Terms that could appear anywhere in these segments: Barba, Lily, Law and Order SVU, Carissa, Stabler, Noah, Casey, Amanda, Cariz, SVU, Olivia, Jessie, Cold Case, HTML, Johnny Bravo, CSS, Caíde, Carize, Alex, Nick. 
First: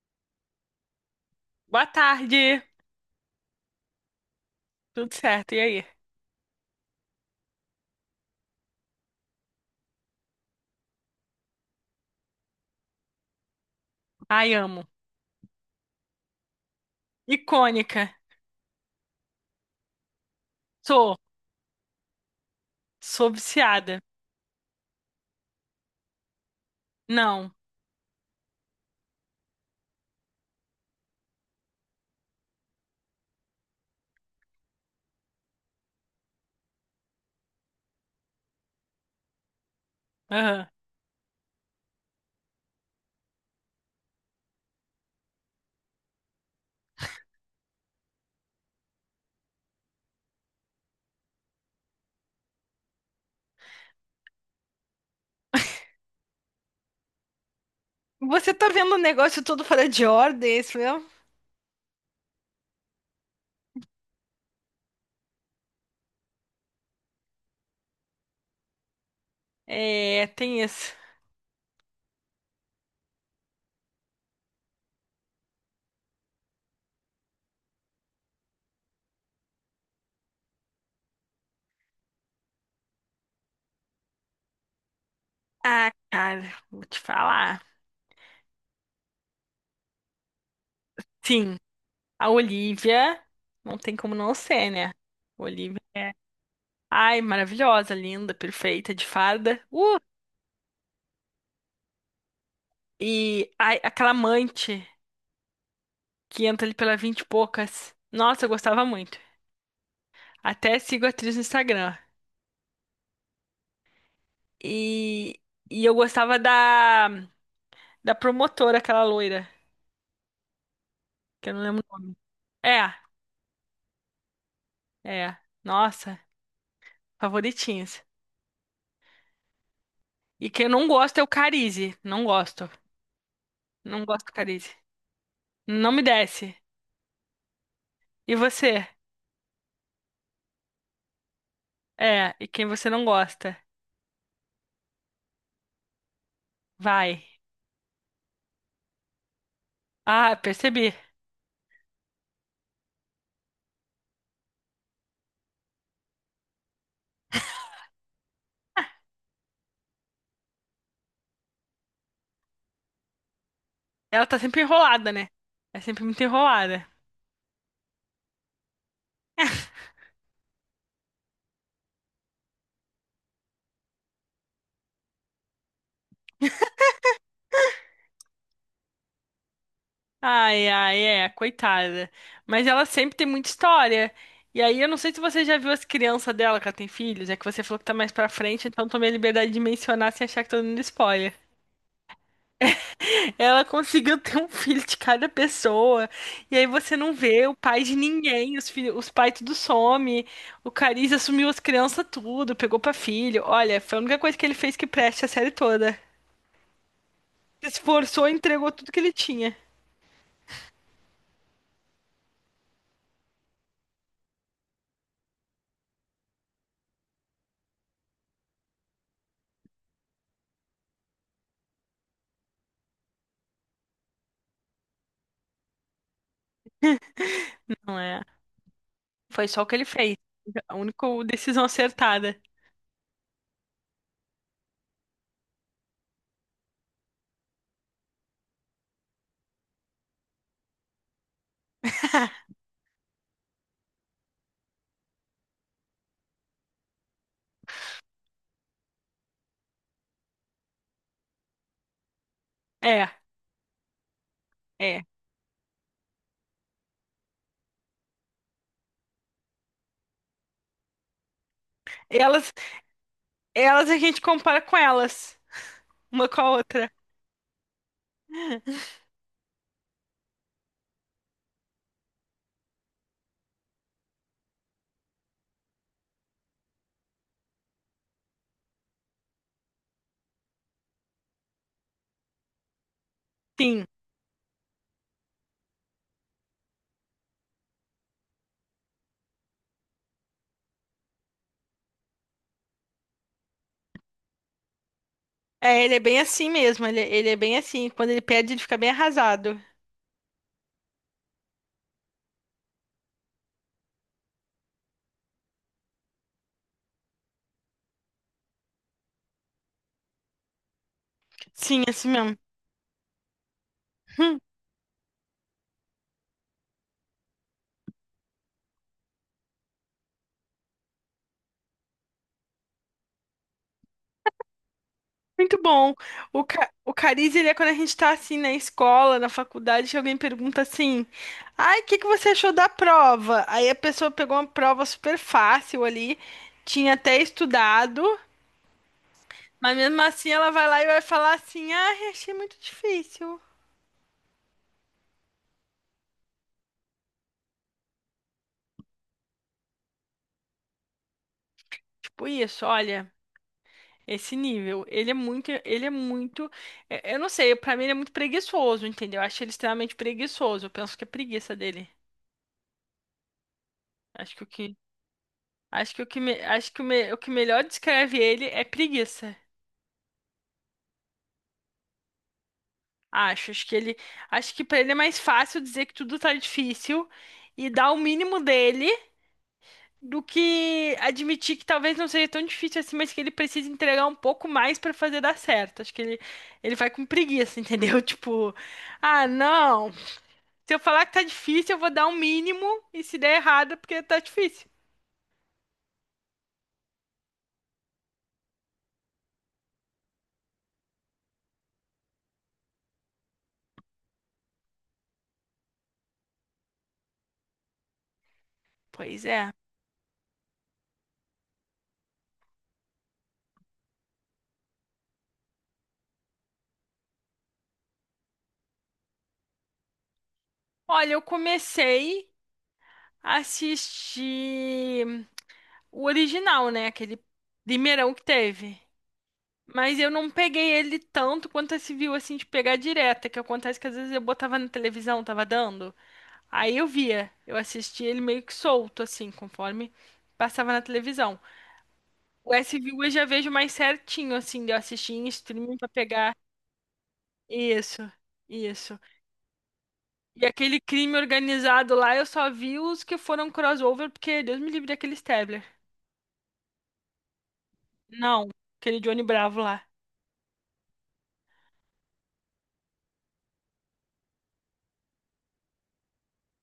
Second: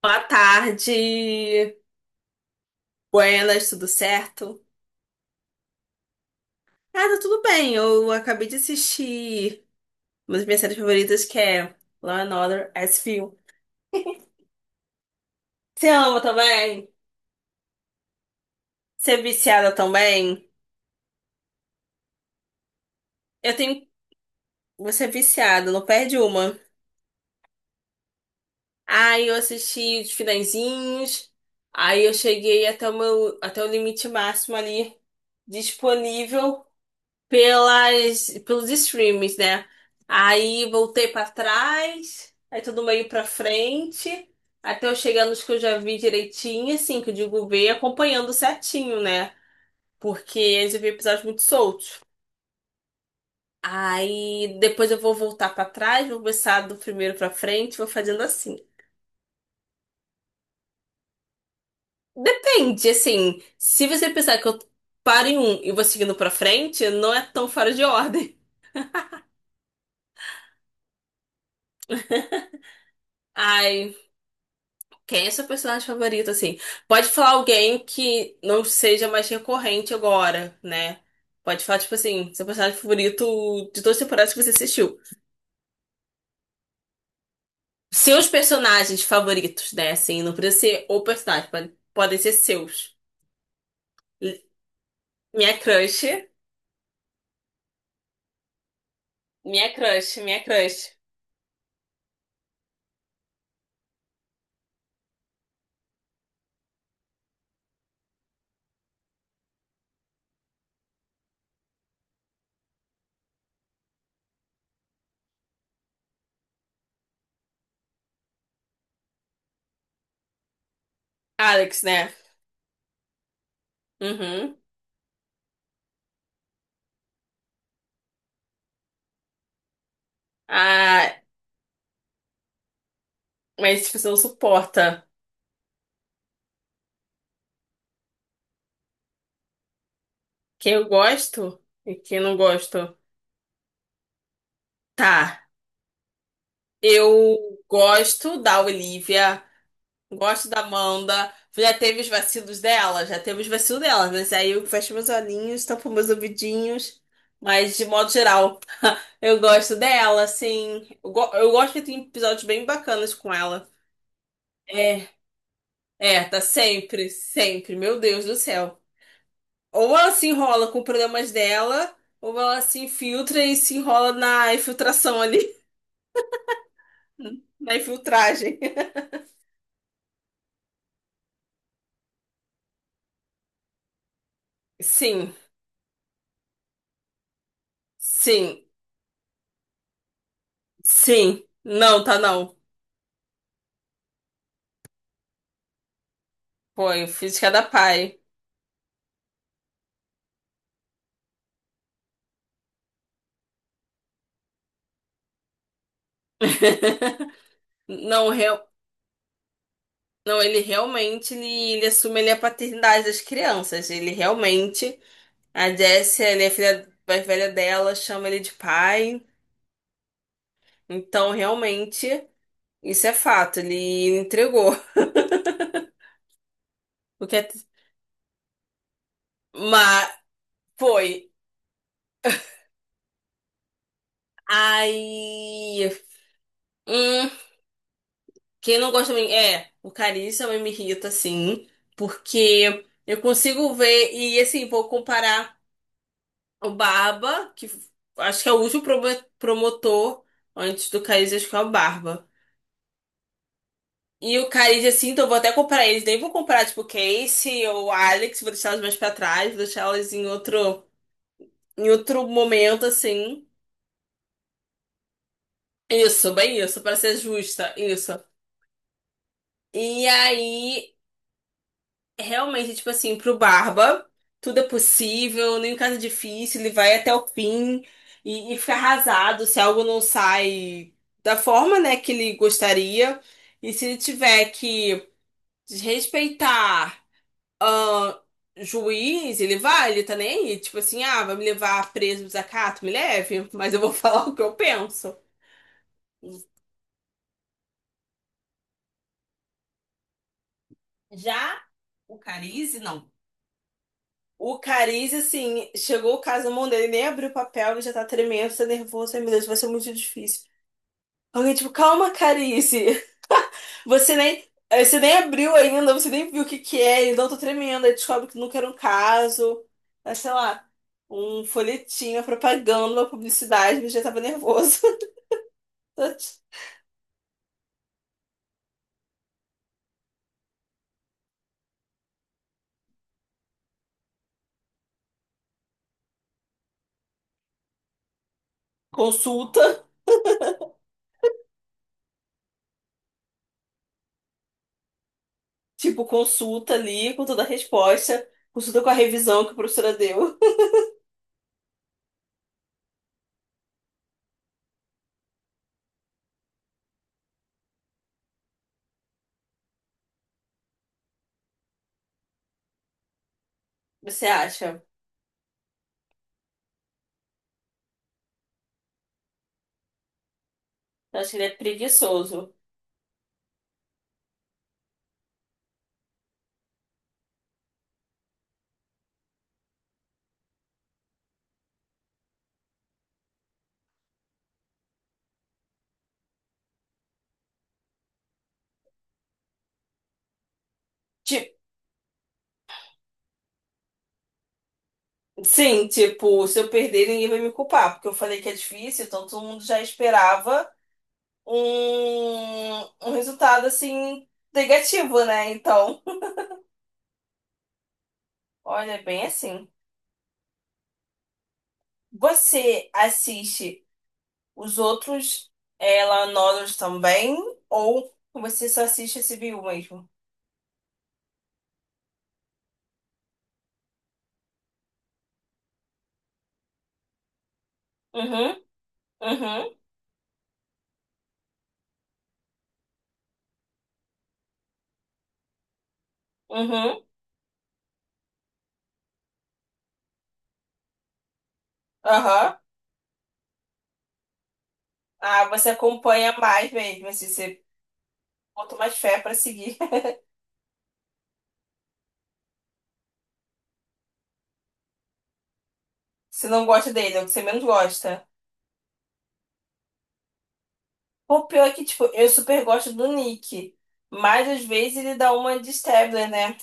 Boa tarde, Boa tarde. buenas, tudo certo? Tudo certo, e aí? Ah, tá tudo bem, eu acabei de assistir uma das minhas séries favoritas que é Law and Order SVU. Ai, amo. Você ama também? Icônica. Você é viciada também? Sou. Sou Eu tenho... viciada. Você é viciada, não perde uma. Não. Aí eu assisti os finalzinhos, aí eu cheguei até o meu... até o limite máximo ali disponível pelos streams, né? Aham. Aí voltei pra trás, aí tudo meio pra frente, até eu chegar nos que eu já vi direitinho, assim, que eu digo ver, acompanhando certinho, né? Porque eles vi episódios muito soltos. Aí depois eu vou voltar pra trás, vou começar do primeiro pra frente, vou fazendo Você assim. tá vendo o negócio todo fora de ordem, é isso mesmo? Depende, assim, se você pensar que eu paro em um e vou seguindo pra frente, não é tão fora de ordem. É, tem isso. Ai, quem é seu personagem favorito, assim? Pode falar alguém que não seja mais recorrente agora, né? Pode falar, tipo assim, seu personagem favorito de todas as temporadas que você assistiu. Ah, cara, vou te falar. Seus personagens favoritos, né? Assim, não precisa ser o personagem, Sim, podem a ser seus. Olivia não tem como não ser, né? Minha Olivia crush, é. Ai, maravilhosa, linda, perfeita, de farda. minha crush, minha crush. E ai, aquela amante que entra ali pela vinte e poucas. Nossa, eu gostava muito. Até sigo a atriz no Instagram. E, e eu gostava da promotora, aquela loira, que eu não Alex, lembro o né? nome. É, Uhum. é. Nossa, favoritinhas. E quem eu não gosto Ah, é o Carize. Não gosto. mas tipo, Não você não gosto do Carize. suporta. Não me desce. E você? Quem eu gosto e quem É, não e quem você gosto. não gosta? Tá. Vai. Eu gosto da Olivia. Ah, Gosto da percebi. Amanda. Já teve os vacilos dela, já teve os vacilos dela, mas aí eu fecho meus olhinhos, tampo meus ouvidinhos. Mas de modo geral, eu gosto dela, assim. Eu gosto que tem episódios bem bacanas com ela. Ela tá sempre É, enrolada, né? É sempre muito tá enrolada. sempre, sempre. Meu Deus do céu. Ou ela se enrola com problemas dela, ou ela se infiltra e se enrola na infiltração ali, na infiltragem. Ai, ai, é, coitada. Mas ela sempre tem muita história. E aí, eu não sei se Sim, você já viu as crianças dela, que ela tem filhos, é que você falou que tá mais pra sim, frente, então tomei a liberdade de mencionar sem achar que tô dando spoiler. sim. Não, tá não. Ela conseguiu ter um filho de cada pessoa, e aí você Foi, não vê física o da pai de pai. ninguém, os filhos, os pais tudo some, o Cariz assumiu as crianças tudo, pegou pra filho. Olha, foi a única coisa que ele fez que preste a série toda. Se esforçou Não, e real, entregou tudo que ele tinha. não, ele realmente ele assume ele é a paternidade das crianças. Ele realmente, a Jessie, ele é filha mais velha dela, chama ele de pai. Então, realmente, isso é fato. Ele entregou. Porque, Não é? Foi só o que ele mas fez. A única foi. decisão acertada. Aí, hum, quem não gosta de mim é o Carissa, mas me irrita assim, porque eu consigo ver e assim vou comparar. O Barba, que acho que é o último promotor antes do Caíde, acho que é o Barba. É, E o Caíde, é. assim, então eu vou até comprar eles. Nem vou comprar tipo, Casey ou Alex, vou deixar elas mais pra trás, vou deixar elas em outro Elas, momento, assim. elas a gente compara com elas, uma Isso, com a bem isso, outra. pra ser justa, isso. E aí. Realmente, tipo assim, pro Barba, tudo é possível, nem caso é difícil, ele vai até o fim e fica arrasado se algo não sai da forma, né, que ele gostaria. E Sim. se ele tiver que desrespeitar ahn, juiz, ele vai, ele tá nem aí. Tipo assim, ah, vai me levar preso, no desacato, me leve, mas eu vou falar o que eu penso. É, ele é bem assim mesmo. Ele é bem assim. Quando ele perde, ele fica bem arrasado. Já o Carize, não. O Cariz, assim, chegou o caso na mão dele, nem abriu o papel, ele já tá tremendo, tá nervoso. Ai, meu Deus, vai ser muito difícil. Alguém, tipo, Sim, assim calma, mesmo. Cariz. Você Hum, nem, você nem abriu ainda, você nem viu o que que é, então eu tô tremendo. Aí descobre que nunca era um caso, mas sei lá, um folhetinho, uma propaganda, uma publicidade, ele já tava nervoso. muito bom. O, ca, o cariz, ele é quando a gente tá assim na escola, na faculdade, que alguém pergunta assim: ai, o que que você achou da prova? Aí a pessoa pegou uma prova super fácil ali, tinha até estudado. Consulta, Mas mesmo assim ela vai lá e vai falar assim: "Ah, achei muito difícil". tipo, consulta ali com toda a resposta, consulta com a revisão que a professora deu. Tipo isso, olha, esse nível, ele é muito, é, eu não sei, pra mim ele é muito preguiçoso, entendeu? Eu acho ele extremamente preguiçoso. Eu penso que é preguiça dele. Você Acho que o que, acha? acho que o que, me- acho que o, me- O que melhor descreve ele é preguiça. Eu acho que ele é preguiçoso. Acho, acho que ele, acho que pra ele é mais fácil dizer que tudo tá difícil e dar o mínimo dele do que admitir que talvez não seja tão difícil assim, mas que ele precisa entregar um pouco mais pra fazer dar certo. Acho que ele vai com preguiça, entendeu? Tipo, ah, não. Se eu falar que tá Ti- difícil, eu vou dar um mínimo e se der errado, é porque tá difícil. sim, tipo, se eu perder, ninguém vai me culpar, porque eu falei que é difícil, então todo mundo já esperava um resultado assim negativo, né? Então, olha, é bem Pois é. assim. Você assiste os outros ela nodos também, ou você só assiste esse CBU mesmo? Olha, eu comecei a assistir o original, né? Aquele primeirão que Uhum, teve. uhum, Mas eu não peguei ele tanto quanto esse viu assim de pegar direta, que acontece que às vezes eu botava na televisão, tava dando. Aí eu uhum, via, eu assistia ele meio que solto, assim, conforme passava na televisão. O aham. S SVU eu já vejo mais certinho, assim, de eu assistir em Ah, você streaming pra acompanha pegar. mais mesmo, assim, você Isso, bota mais isso. fé pra seguir. E aquele crime organizado lá, eu só vi os que foram crossover, porque Deus me livre daquele Stabler. Você não gosta dele, é o que você menos gosta. Não, aquele Johnny Bravo lá. O pior é que, tipo, eu super gosto do Nick, mas às vezes ele dá uma de Stabler, né?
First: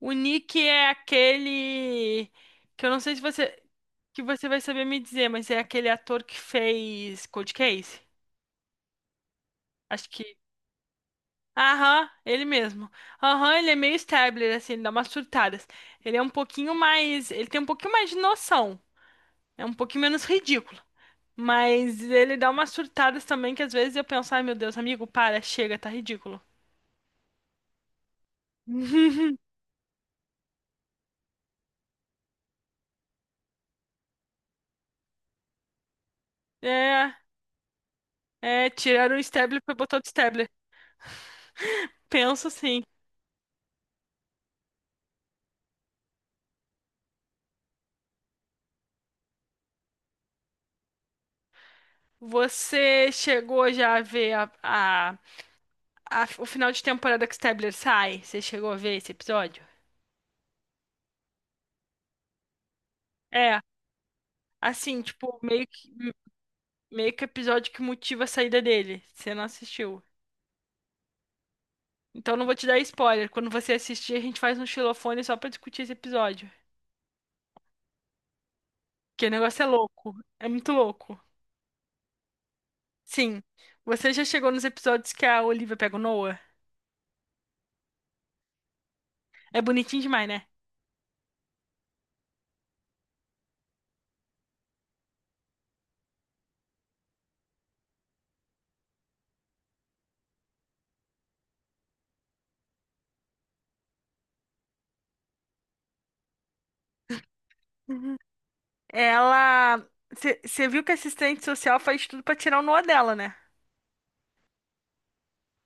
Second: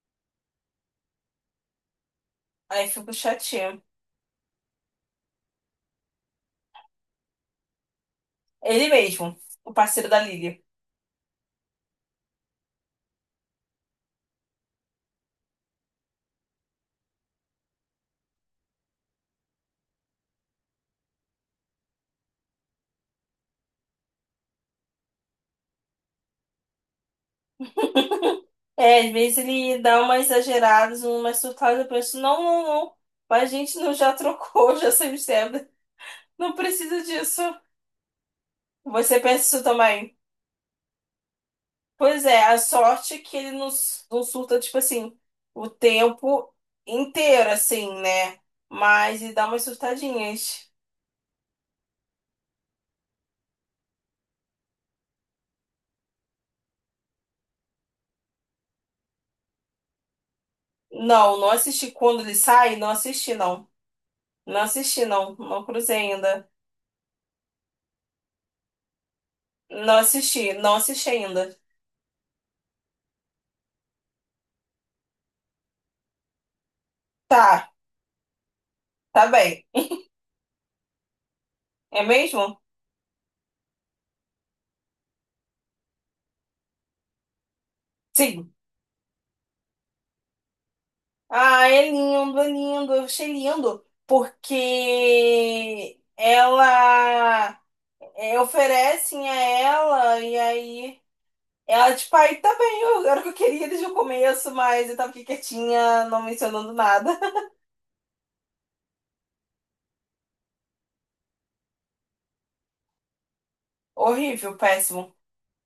O Nick é aquele Aí que eu eu não fico sei se você chateada. que você vai saber me dizer, mas é aquele ator que fez Cold Case. Ele mesmo, o parceiro Acho da que Lily. aham, ele mesmo. Aham, ele é meio Stabler, assim, ele dá umas surtadas. Ele é um pouquinho mais. Ele tem um pouquinho mais de noção. É um pouquinho menos ridículo. Mas ele dá umas surtadas também que às vezes eu penso, ai meu Deus, amigo, para, chega, tá ridículo. É, às vezes ele dá umas exageradas, umas surtadas, eu penso, não, não, não, mas a gente não já trocou, já saiu Stabler. Não precisa É, disso. é, tiraram Você o pensa isso Stabler pra botar outro também? Stabler. Pois é, Penso a assim. sorte é que ele não, s- não surta, tipo assim, o tempo inteiro, assim, né? Mas ele dá umas surtadinhas. Você chegou já a ver o final de temporada que o Stabler sai? Você chegou a ver esse episódio? Não, não assisti quando ele sai, não assisti É, não. Não assim, assisti não, tipo, não meio cruzei ainda. meio que o episódio que motiva a saída dele. Você não Não assistiu. assisti, não assisti ainda. Então não vou te dar spoiler. Quando você assistir, a gente faz um xilofone só pra discutir esse episódio. Tá, tá Que o negócio bem. é louco. É muito louco. É mesmo? Sim. Você já chegou nos episódios que a Olivia pega o Noah? Sim. É bonitinho demais, né? Ah, é lindo, é lindo. Eu achei lindo porque oferecem a ela e aí ela tipo, aí tá bem, era o que eu queria desde o começo, mas eu tava aqui quietinha, não mencionando nada. Ela. Você viu que a assistente social faz tudo pra tirar o Noah dela, né? Horrível, péssimo,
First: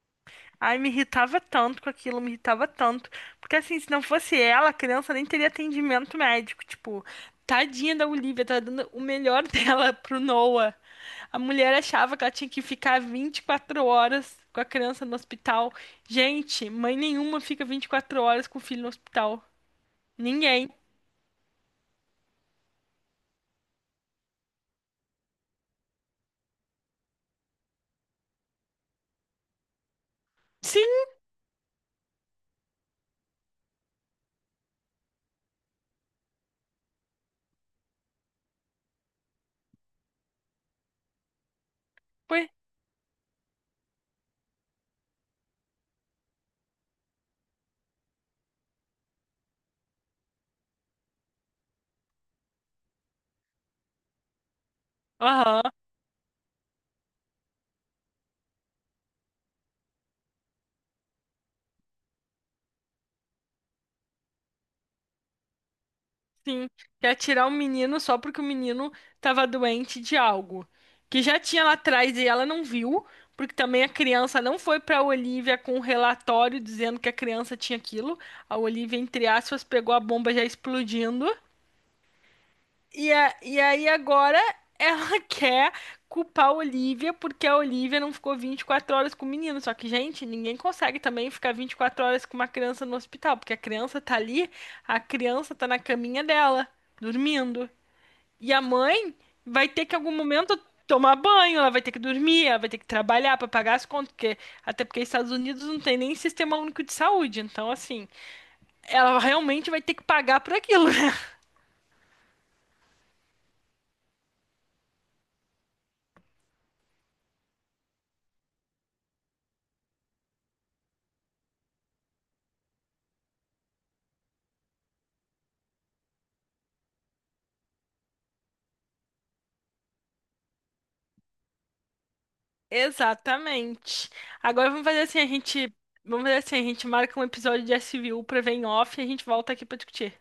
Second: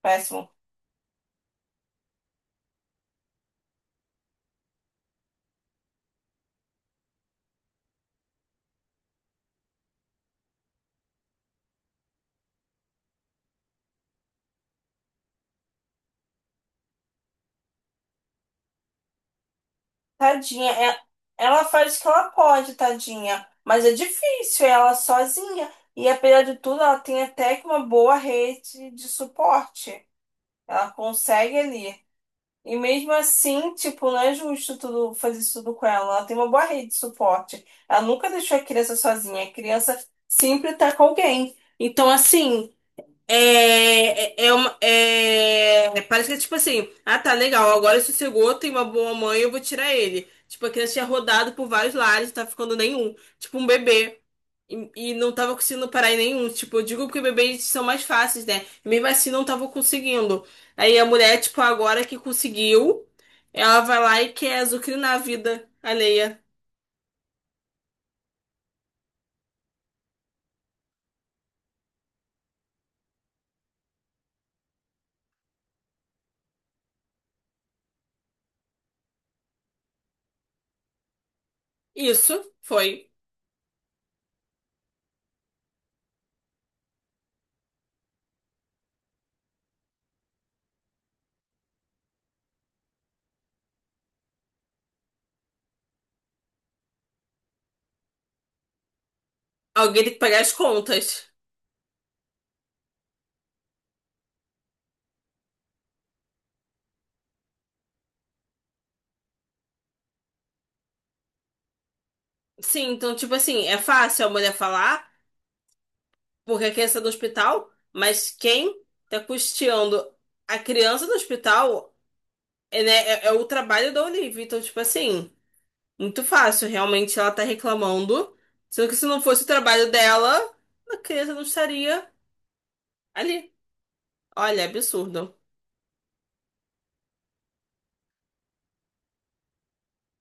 péssimo. Ai, me irritava tanto com aquilo, me irritava tanto. Porque assim, se não fosse ela, a criança nem teria atendimento médico. Tipo, tadinha da Olivia, tá dando o melhor dela pro Noah. A mulher achava que ela tinha que ficar 24 horas com a criança no hospital. Gente, mãe nenhuma fica 24 horas com o filho no hospital. Ninguém. Tadinha, é- ela faz o que ela pode, tadinha. Mas é difícil, é ela sozinha. E apesar de tudo, ela tem até que uma boa rede de suporte. Sim, Ela consegue ali. E mesmo assim, tipo, não é justo tudo, fazer isso tudo com ela. Ela tem uma boa rede de suporte. Ela nunca deixou a criança sozinha. A criança sempre tá com alguém. Então, foi. assim. É, parece que é tipo assim, ah tá legal, agora sossegou, tem uma boa mãe, eu vou tirar ele. Tipo, a criança tinha rodado por vários lares, não tava ficando nenhum. Tipo, um bebê. E não tava Aham. conseguindo parar em nenhum. Tipo, eu digo porque bebês são mais fáceis, né? E mesmo assim não tava conseguindo. Aí a mulher, tipo, agora que conseguiu, ela vai lá e quer azucrinar a vida alheia. Sim, quer tirar o menino só porque o menino tava doente de algo que já tinha lá atrás e ela não viu, porque também a criança não foi pra Olivia com um relatório dizendo que a criança tinha aquilo. A Olivia, entre aspas, pegou a bomba já explodindo Isso foi. e, a- e aí agora ela quer culpar a Olivia porque a Olivia não ficou 24 horas com o menino. Só que, gente, ninguém consegue também ficar 24 horas com uma criança no hospital, porque a criança tá ali, a criança tá na caminha dela, dormindo. E a mãe vai ter que em Alguém tem algum que pagar as momento tomar contas. banho, ela vai ter que dormir, ela vai ter que trabalhar pra pagar as contas, porque até porque os Estados Unidos não tem nem sistema único de saúde. Então, assim, ela realmente vai ter que pagar por aquilo, né? Sim, então, tipo assim, é fácil a mulher falar. Porque a criança é do hospital, mas quem tá custeando a criança do hospital é, né, é o trabalho da Olivia. Então, tipo assim, muito fácil. Realmente ela tá reclamando. Sendo que se não fosse o trabalho dela, a criança não estaria ali. Exatamente. Olha, Agora vamos fazer assim, a absurdo. gente, vamos fazer assim, a gente marca um episódio de S SVU pra ver em off e a gente volta aqui pra discutir.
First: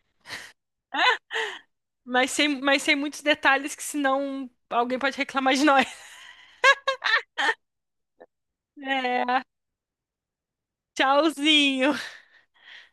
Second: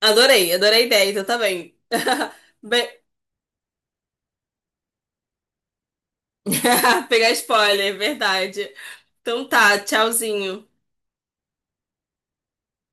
Adorei, adorei a ideia, então tá bem. Mas sem, mas sem Bem- muitos detalhes, que senão alguém pode reclamar de nós. pegar spoiler, é verdade. É, Então tá, tchauzinho. tchauzinho.